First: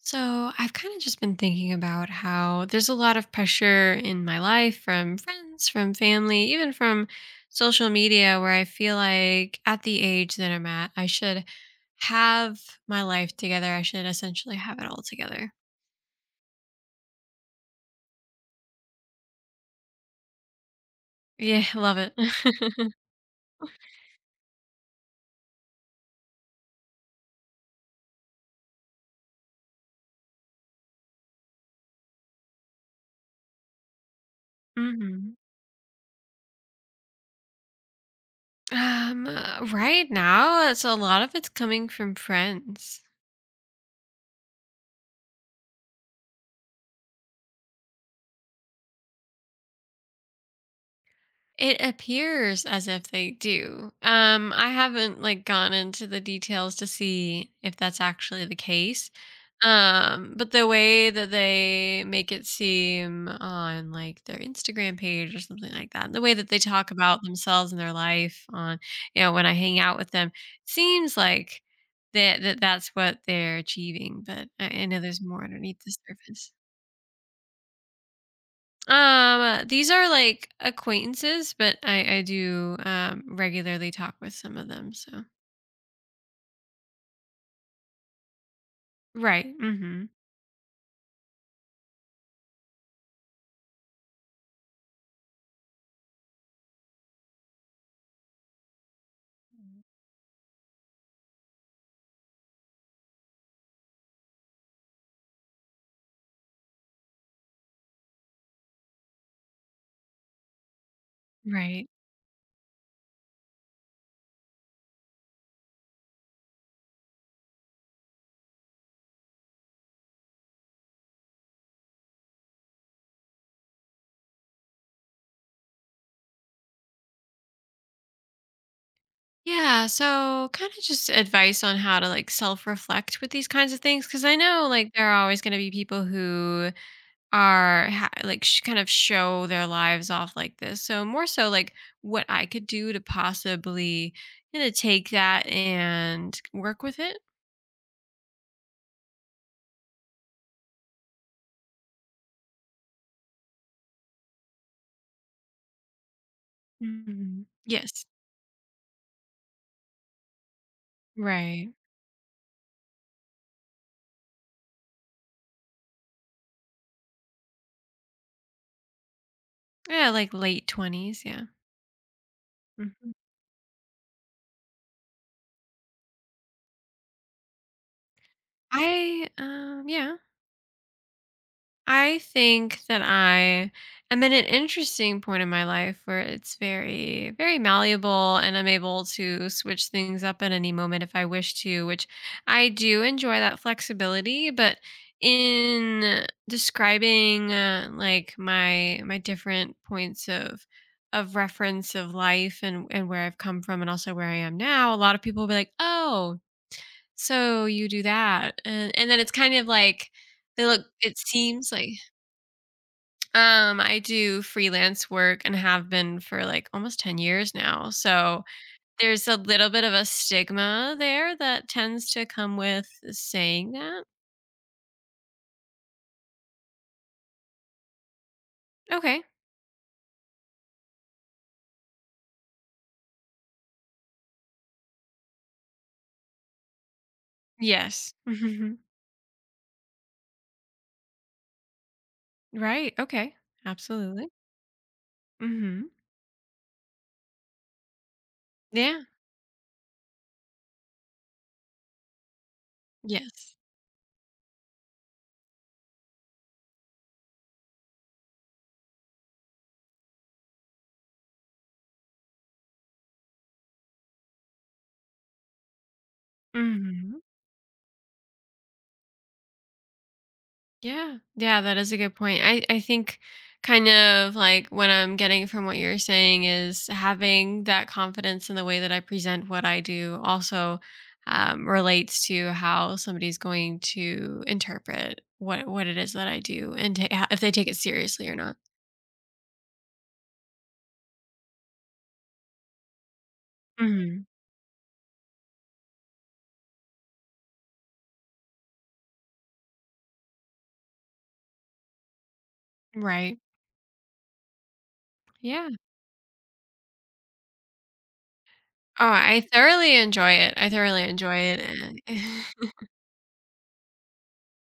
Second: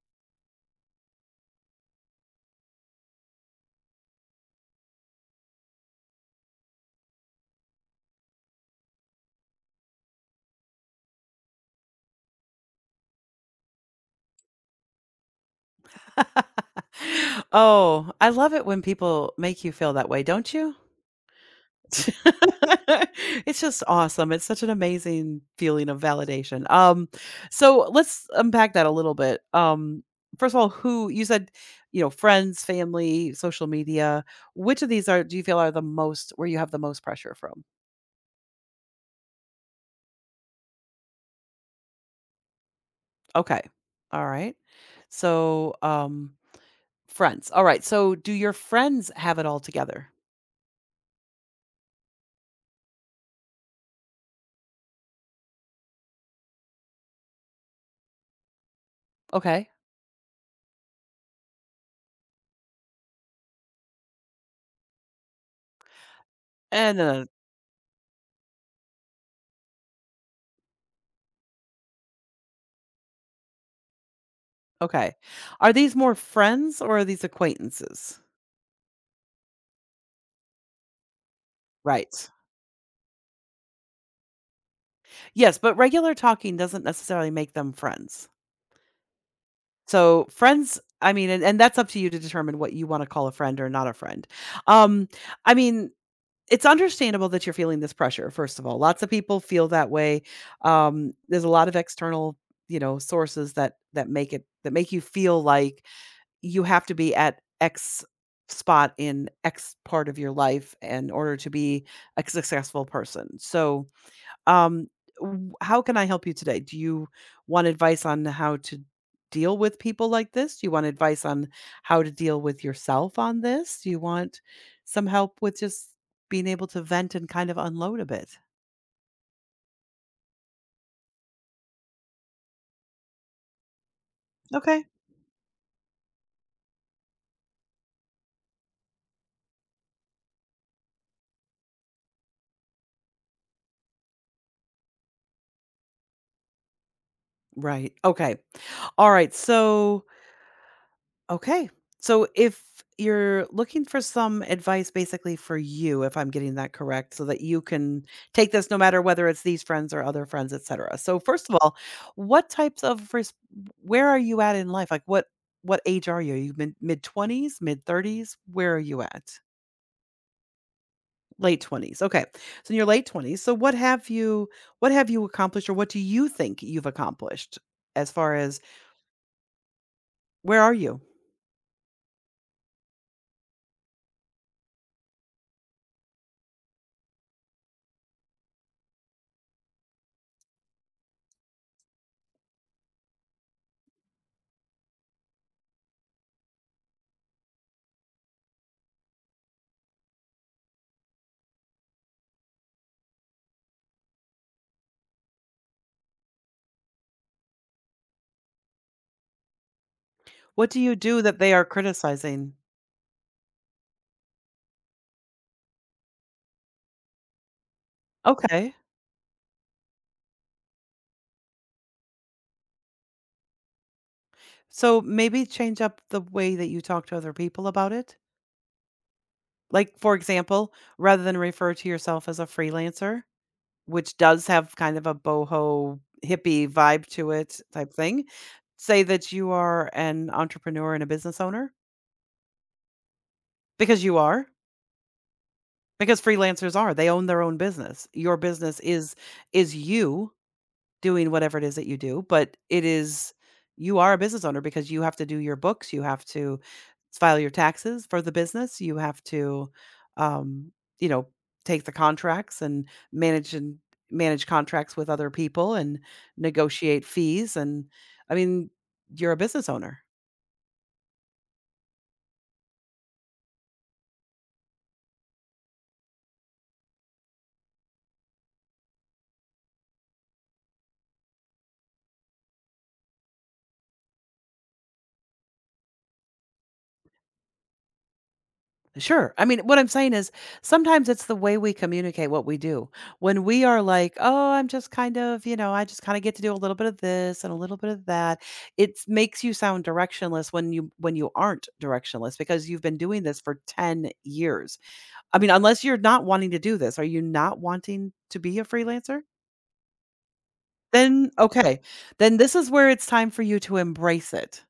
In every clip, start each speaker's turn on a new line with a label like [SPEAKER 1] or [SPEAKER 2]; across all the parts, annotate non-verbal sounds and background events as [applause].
[SPEAKER 1] So, I've kind of just been thinking about how there's a lot of pressure in my life from friends, from family, even from social media, where I feel like at the age that I'm at, I should have my life together. I should essentially have it all together.
[SPEAKER 2] [laughs] Oh, I love it when people make you feel that way, don't you?
[SPEAKER 1] Yeah, [laughs] I love it.
[SPEAKER 2] [laughs]
[SPEAKER 1] [laughs]
[SPEAKER 2] It's just awesome. It's such an amazing feeling of validation. So let's unpack that a little bit. First of all, who you said, you know, friends, family, social media. Which of these are
[SPEAKER 1] hmm
[SPEAKER 2] do you feel are the most, where you have the most pressure from?
[SPEAKER 1] Right now, it's a lot of it's coming from friends.
[SPEAKER 2] Okay. All right. So, um, Friends. All right. So do your friends have it all together?
[SPEAKER 1] It appears as if they do. I haven't gone into the details to see if that's actually the case.
[SPEAKER 2] Okay.
[SPEAKER 1] But the way that they make it seem on like their Instagram page or something like that, the way that they talk
[SPEAKER 2] And
[SPEAKER 1] about
[SPEAKER 2] then
[SPEAKER 1] themselves and their life on, when I hang out with them, seems like that's what they're achieving. But I know
[SPEAKER 2] okay.
[SPEAKER 1] there's more
[SPEAKER 2] Are
[SPEAKER 1] underneath the
[SPEAKER 2] these more
[SPEAKER 1] surface.
[SPEAKER 2] friends or are these acquaintances?
[SPEAKER 1] These are like acquaintances, but
[SPEAKER 2] Right.
[SPEAKER 1] I do regularly talk with some of them. So
[SPEAKER 2] Yes, but regular talking doesn't necessarily make them friends.
[SPEAKER 1] right, mm-hmm,
[SPEAKER 2] So friends, I mean, and that's up to you to determine what you want to call a friend or not a friend. Um, I mean, it's understandable that you're feeling this pressure, first of all. Lots of people feel that way. There's a lot of external, you know, sources that make it, that make you feel like you have to be at X spot in X part of your life in order to be
[SPEAKER 1] right,
[SPEAKER 2] a successful person. So, um, how can I help you today? Do you want advice on how to deal with people like this? Do you want advice on how to deal with yourself on this? Do you want some help with just being able to vent and kind of unload a bit?
[SPEAKER 1] yeah. So kind of just advice on how to self reflect with these kinds of things, because I know
[SPEAKER 2] Okay.
[SPEAKER 1] like there are always going to be people who are ha- like sh- kind of show their lives off like this. So more so like what I could do to possibly take that and work with it.
[SPEAKER 2] Right. Okay. All right. So okay. So if you're looking for some advice basically for you, if I'm getting that correct, so that you can
[SPEAKER 1] Yes,
[SPEAKER 2] take this no matter whether it's these friends or other friends, etc. So first of
[SPEAKER 1] right.
[SPEAKER 2] all, what types of res- where are you at in life? Like what age are you? Are you mid 20s, mid 30s? Where are you at?
[SPEAKER 1] Yeah, like late 20s, yeah.
[SPEAKER 2] Late 20s. Okay. So in your late
[SPEAKER 1] Mhm.
[SPEAKER 2] 20s. So what have you accomplished, or what do you think you've accomplished as far as,
[SPEAKER 1] I um yeah,
[SPEAKER 2] where are you?
[SPEAKER 1] I think that I am at an interesting point in my life where it's very very malleable and I'm able to switch things up at any moment if I wish to, which I do enjoy that flexibility, but in describing like my different points of reference of life and where I've come from and also where I am now, a lot of people will be like, "Oh, so you do that," and then it's kind of like they
[SPEAKER 2] What do
[SPEAKER 1] look,
[SPEAKER 2] you
[SPEAKER 1] it
[SPEAKER 2] do that they are
[SPEAKER 1] seems like.
[SPEAKER 2] criticizing?
[SPEAKER 1] I do freelance work and have been for, like, almost 10 years now, so
[SPEAKER 2] Okay.
[SPEAKER 1] there's a little bit of a stigma there that tends to come with saying that.
[SPEAKER 2] So maybe change up the way that you talk to other people about it.
[SPEAKER 1] Okay.
[SPEAKER 2] Like, for example, rather than refer to yourself as a freelancer, which does have kind of a boho hippie vibe to it type
[SPEAKER 1] Yes.
[SPEAKER 2] thing,
[SPEAKER 1] [laughs]
[SPEAKER 2] say that you are an entrepreneur and a business owner,
[SPEAKER 1] Right, okay.
[SPEAKER 2] because you
[SPEAKER 1] Absolutely.
[SPEAKER 2] are,
[SPEAKER 1] Mhm.
[SPEAKER 2] because freelancers, are they own their own business. Your business
[SPEAKER 1] Yeah.
[SPEAKER 2] is you doing whatever it is that you do, but it is,
[SPEAKER 1] Yes.
[SPEAKER 2] you are a business owner because you have to do your books, you have to file your taxes for the business, you have to, um, you know, take the contracts and manage, and manage contracts with other people, and negotiate
[SPEAKER 1] Mhm.
[SPEAKER 2] fees, and I mean, you're a business owner.
[SPEAKER 1] Yeah. Yeah, that is a good point. I think kind of like what I'm getting from what you're saying is having that confidence in the way that I present what I do also relates to how somebody's going to interpret what it is that I do and if they take it seriously or not.
[SPEAKER 2] Sure. I mean, what I'm saying is sometimes it's the way we communicate what we do. When we are like,
[SPEAKER 1] hmm
[SPEAKER 2] oh, I'm just kind of, I just kind of get to do a little bit of this and a little bit of that. It makes you sound directionless, when you aren't directionless, because you've been doing
[SPEAKER 1] Right.
[SPEAKER 2] this for 10 years. I mean,
[SPEAKER 1] Yeah.
[SPEAKER 2] unless you're not wanting to do this, are you not wanting to be a
[SPEAKER 1] Oh,
[SPEAKER 2] freelancer?
[SPEAKER 1] I thoroughly enjoy it. I thoroughly
[SPEAKER 2] Then
[SPEAKER 1] enjoy
[SPEAKER 2] okay.
[SPEAKER 1] it.
[SPEAKER 2] Then this is
[SPEAKER 1] [laughs]
[SPEAKER 2] where it's time for you to embrace it.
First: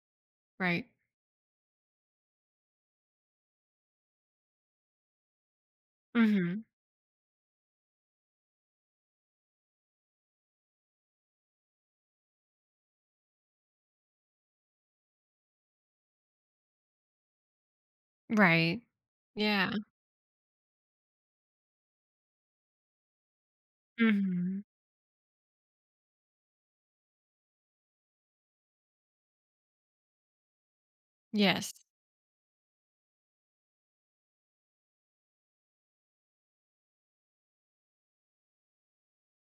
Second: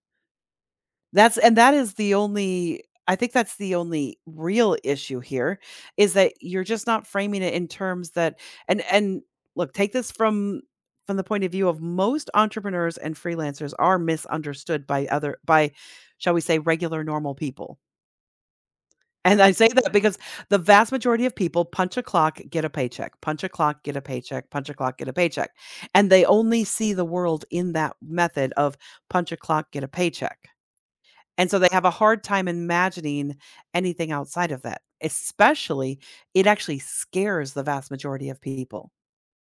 [SPEAKER 1] Right.
[SPEAKER 2] That's, and that is the only, I think that's the only real issue here, is that you're
[SPEAKER 1] hmm
[SPEAKER 2] just not framing it in terms that, and look, take this from the point of view of, most entrepreneurs and freelancers are misunderstood by other, by shall we say regular normal people.
[SPEAKER 1] Right.
[SPEAKER 2] And I say
[SPEAKER 1] Yeah.
[SPEAKER 2] that because the vast majority of people punch a clock, get a paycheck, punch a clock, get a paycheck,
[SPEAKER 1] hmm
[SPEAKER 2] punch a clock, get a paycheck. And they only see the world in that method of punch a clock, get a paycheck. And so they
[SPEAKER 1] Yes.
[SPEAKER 2] have a hard time imagining anything outside of that, especially, it actually scares the vast majority of people.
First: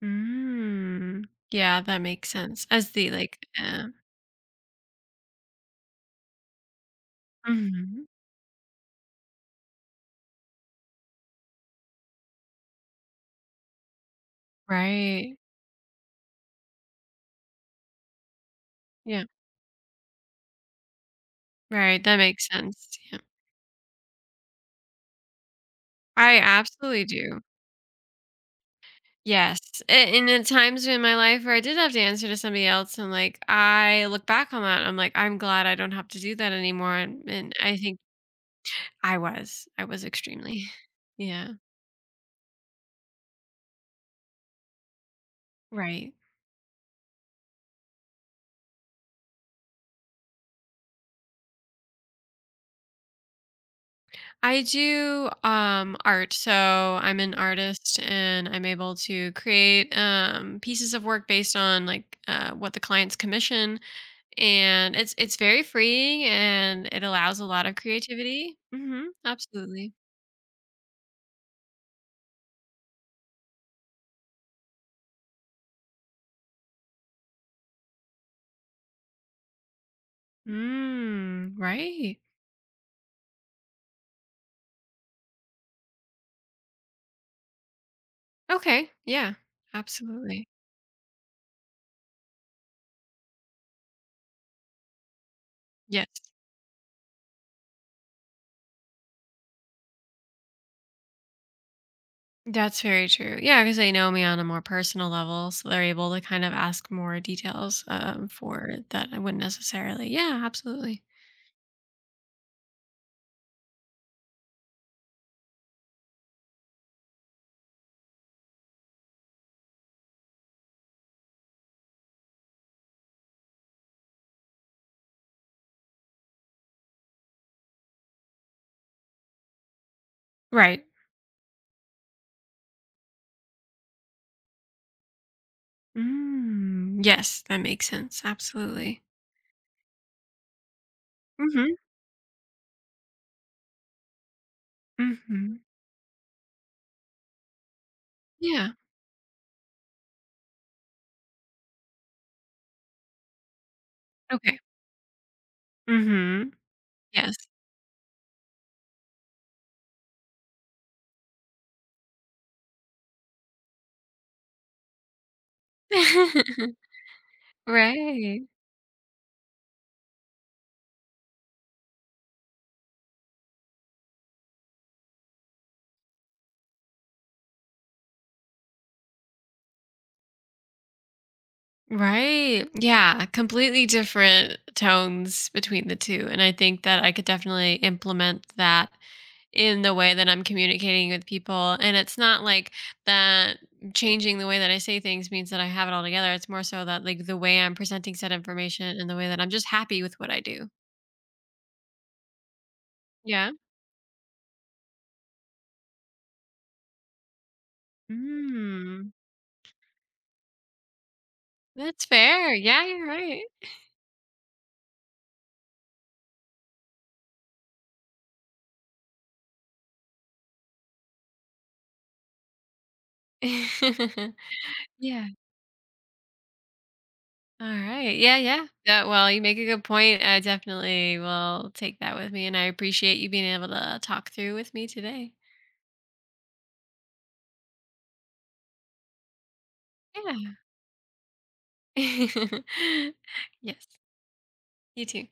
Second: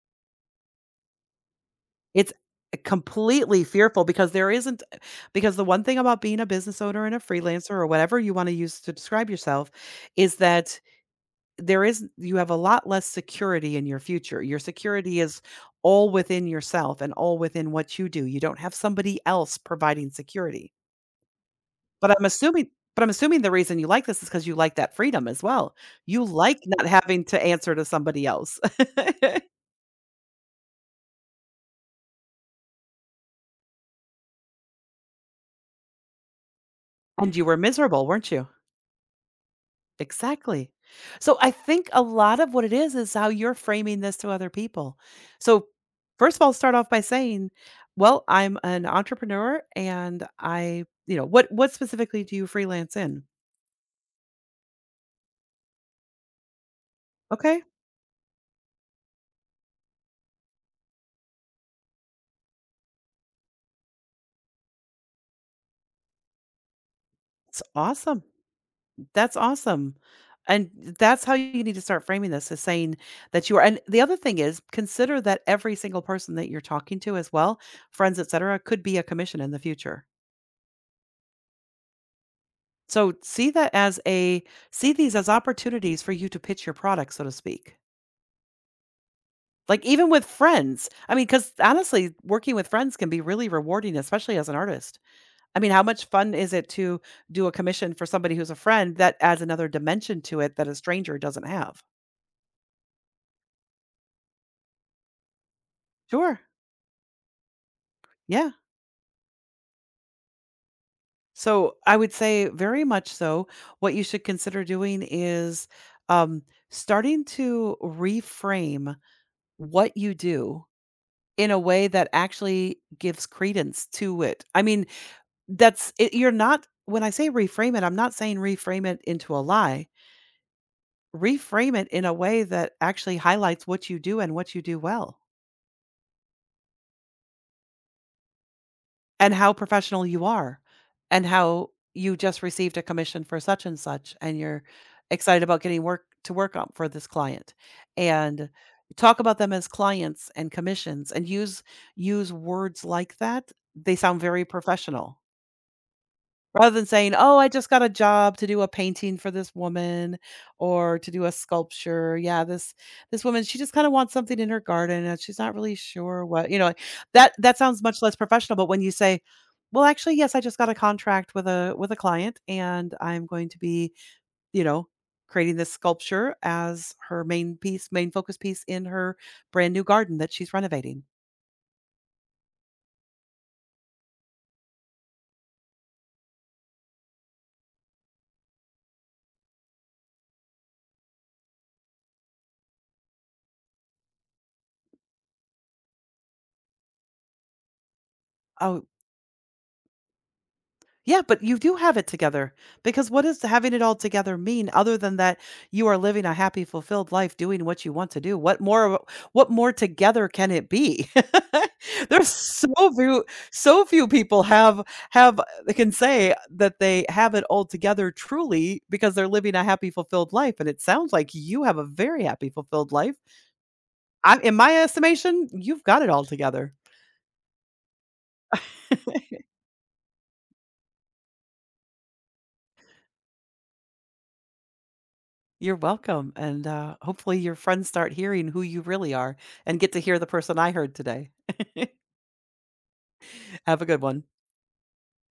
[SPEAKER 1] Mm. Yeah, that makes
[SPEAKER 2] It's,
[SPEAKER 1] sense.
[SPEAKER 2] completely fearful, because there isn't, because the one thing about being a business owner and a freelancer or
[SPEAKER 1] Mhm.
[SPEAKER 2] whatever you want to use to describe yourself is that there is, you have a lot less security in your future. Your security
[SPEAKER 1] Right.
[SPEAKER 2] is all within yourself and all within what you do. You don't have somebody
[SPEAKER 1] Yeah.
[SPEAKER 2] else providing security.
[SPEAKER 1] Right,
[SPEAKER 2] But
[SPEAKER 1] that
[SPEAKER 2] I'm
[SPEAKER 1] makes
[SPEAKER 2] assuming
[SPEAKER 1] sense.
[SPEAKER 2] but I'm
[SPEAKER 1] Yeah.
[SPEAKER 2] assuming the reason you like this is because you like that freedom as well. You
[SPEAKER 1] I
[SPEAKER 2] like not
[SPEAKER 1] absolutely
[SPEAKER 2] having
[SPEAKER 1] do.
[SPEAKER 2] to answer to somebody else. [laughs]
[SPEAKER 1] Yes, a and at times in my life where I did have to answer to somebody else and, like, I look back on that, I'm like, "I'm glad I don't have to do that anymore,"
[SPEAKER 2] And you
[SPEAKER 1] and
[SPEAKER 2] were
[SPEAKER 1] I think
[SPEAKER 2] miserable, weren't you?
[SPEAKER 1] I was. I was extremely.
[SPEAKER 2] Exactly.
[SPEAKER 1] [laughs]
[SPEAKER 2] So, I
[SPEAKER 1] Yeah.
[SPEAKER 2] think a lot of what it is how you're framing this to other people. So,
[SPEAKER 1] Right.
[SPEAKER 2] first of all, start off by saying, "Well, I'm an entrepreneur and I," you know, what specifically do you freelance in?
[SPEAKER 1] I do art. So I'm an
[SPEAKER 2] Okay,
[SPEAKER 1] artist and I'm able to create pieces of work based on like what the client's commission, and it's very freeing and it allows a
[SPEAKER 2] it's
[SPEAKER 1] lot of
[SPEAKER 2] awesome.
[SPEAKER 1] creativity. Mhm.
[SPEAKER 2] That's
[SPEAKER 1] Absolutely.
[SPEAKER 2] awesome. And that's how you need to start framing this, is saying that you are, and the other thing is, consider that every single person that you're talking to as well, friends, etc., could be a commission in the future.
[SPEAKER 1] Mm, right.
[SPEAKER 2] So see that as a, see these as opportunities for you to pitch your product, so to speak.
[SPEAKER 1] Okay. Yeah.
[SPEAKER 2] Like even with
[SPEAKER 1] Absolutely.
[SPEAKER 2] friends. I mean, because honestly, working with friends can be really rewarding, especially as an artist. I mean, how much
[SPEAKER 1] Yes.
[SPEAKER 2] fun is it to do a commission for somebody who's a friend? That adds another dimension to it that a stranger doesn't have.
[SPEAKER 1] That's very true. Yeah, because they know me on a more personal level, so they're able to
[SPEAKER 2] Sure.
[SPEAKER 1] kind of ask more details,
[SPEAKER 2] Yeah.
[SPEAKER 1] for that I wouldn't necessarily. Yeah, absolutely.
[SPEAKER 2] So I would say very much so. What you should consider doing is, um, starting to reframe what you do in a way that actually gives credence to it. I mean, that's it, you're not, when I say reframe it, I'm not saying reframe it into a lie.
[SPEAKER 1] Right.
[SPEAKER 2] Reframe it in a way that actually highlights what you do and what you do well,
[SPEAKER 1] Mm, yes, that makes sense, absolutely.
[SPEAKER 2] and how professional you are, and how
[SPEAKER 1] Mhm,
[SPEAKER 2] you just received a commission for such and such, and you're excited about
[SPEAKER 1] mhm.
[SPEAKER 2] getting work to work on for this client, and
[SPEAKER 1] Yeah,
[SPEAKER 2] talk about them as clients and commissions, and use words like that. They sound very
[SPEAKER 1] okay.
[SPEAKER 2] professional.
[SPEAKER 1] Mhm,
[SPEAKER 2] Rather than saying, "Oh,
[SPEAKER 1] yes.
[SPEAKER 2] I just got a job to do a painting for this woman, or to do a sculpture. Yeah, this woman, she just kinda wants something in her garden and she's not really sure what, you know,"
[SPEAKER 1] [laughs]
[SPEAKER 2] that sounds much less
[SPEAKER 1] Right.
[SPEAKER 2] professional, but when you say, "Well, actually, yes, I just got a contract with a, with a client, and I'm going to be, you know, creating this sculpture as her main piece, main focus piece in her brand new garden that she's renovating."
[SPEAKER 1] Right, yeah, completely different tones between the two, and I think that I could definitely implement that in the way that I'm communicating with people, and it's not like that changing the way that I say things means that I have it all together. It's more so that, like, the way I'm presenting said
[SPEAKER 2] Oh,
[SPEAKER 1] information and the way that I'm just happy with what I do.
[SPEAKER 2] yeah, but you do have it together, because what does
[SPEAKER 1] Yeah?
[SPEAKER 2] having it all together mean other than that you are living a happy, fulfilled life doing what you want to do? What more of a-
[SPEAKER 1] Mm.
[SPEAKER 2] what more together can it be?
[SPEAKER 1] That's
[SPEAKER 2] [laughs] There's
[SPEAKER 1] fair.
[SPEAKER 2] so
[SPEAKER 1] Yeah, you're
[SPEAKER 2] few,
[SPEAKER 1] right.
[SPEAKER 2] so few people have, they can say that they have it all together truly, because they're living a happy, fulfilled life. And it sounds like you have a very happy, fulfilled life.
[SPEAKER 1] [laughs]
[SPEAKER 2] I, in my
[SPEAKER 1] Yeah.
[SPEAKER 2] estimation, you've got it all together.
[SPEAKER 1] Alright. Yeah, yeah. Yeah, well, you
[SPEAKER 2] [laughs]
[SPEAKER 1] make a good point. I definitely will take that with me, and I appreciate you being able to talk through with me today.
[SPEAKER 2] You're welcome, and, hopefully your friends start hearing who you really are and get to hear the
[SPEAKER 1] Yeah.
[SPEAKER 2] person I heard today.
[SPEAKER 1] [laughs]
[SPEAKER 2] [laughs] Have a
[SPEAKER 1] Yes.
[SPEAKER 2] good one.
[SPEAKER 1] You too.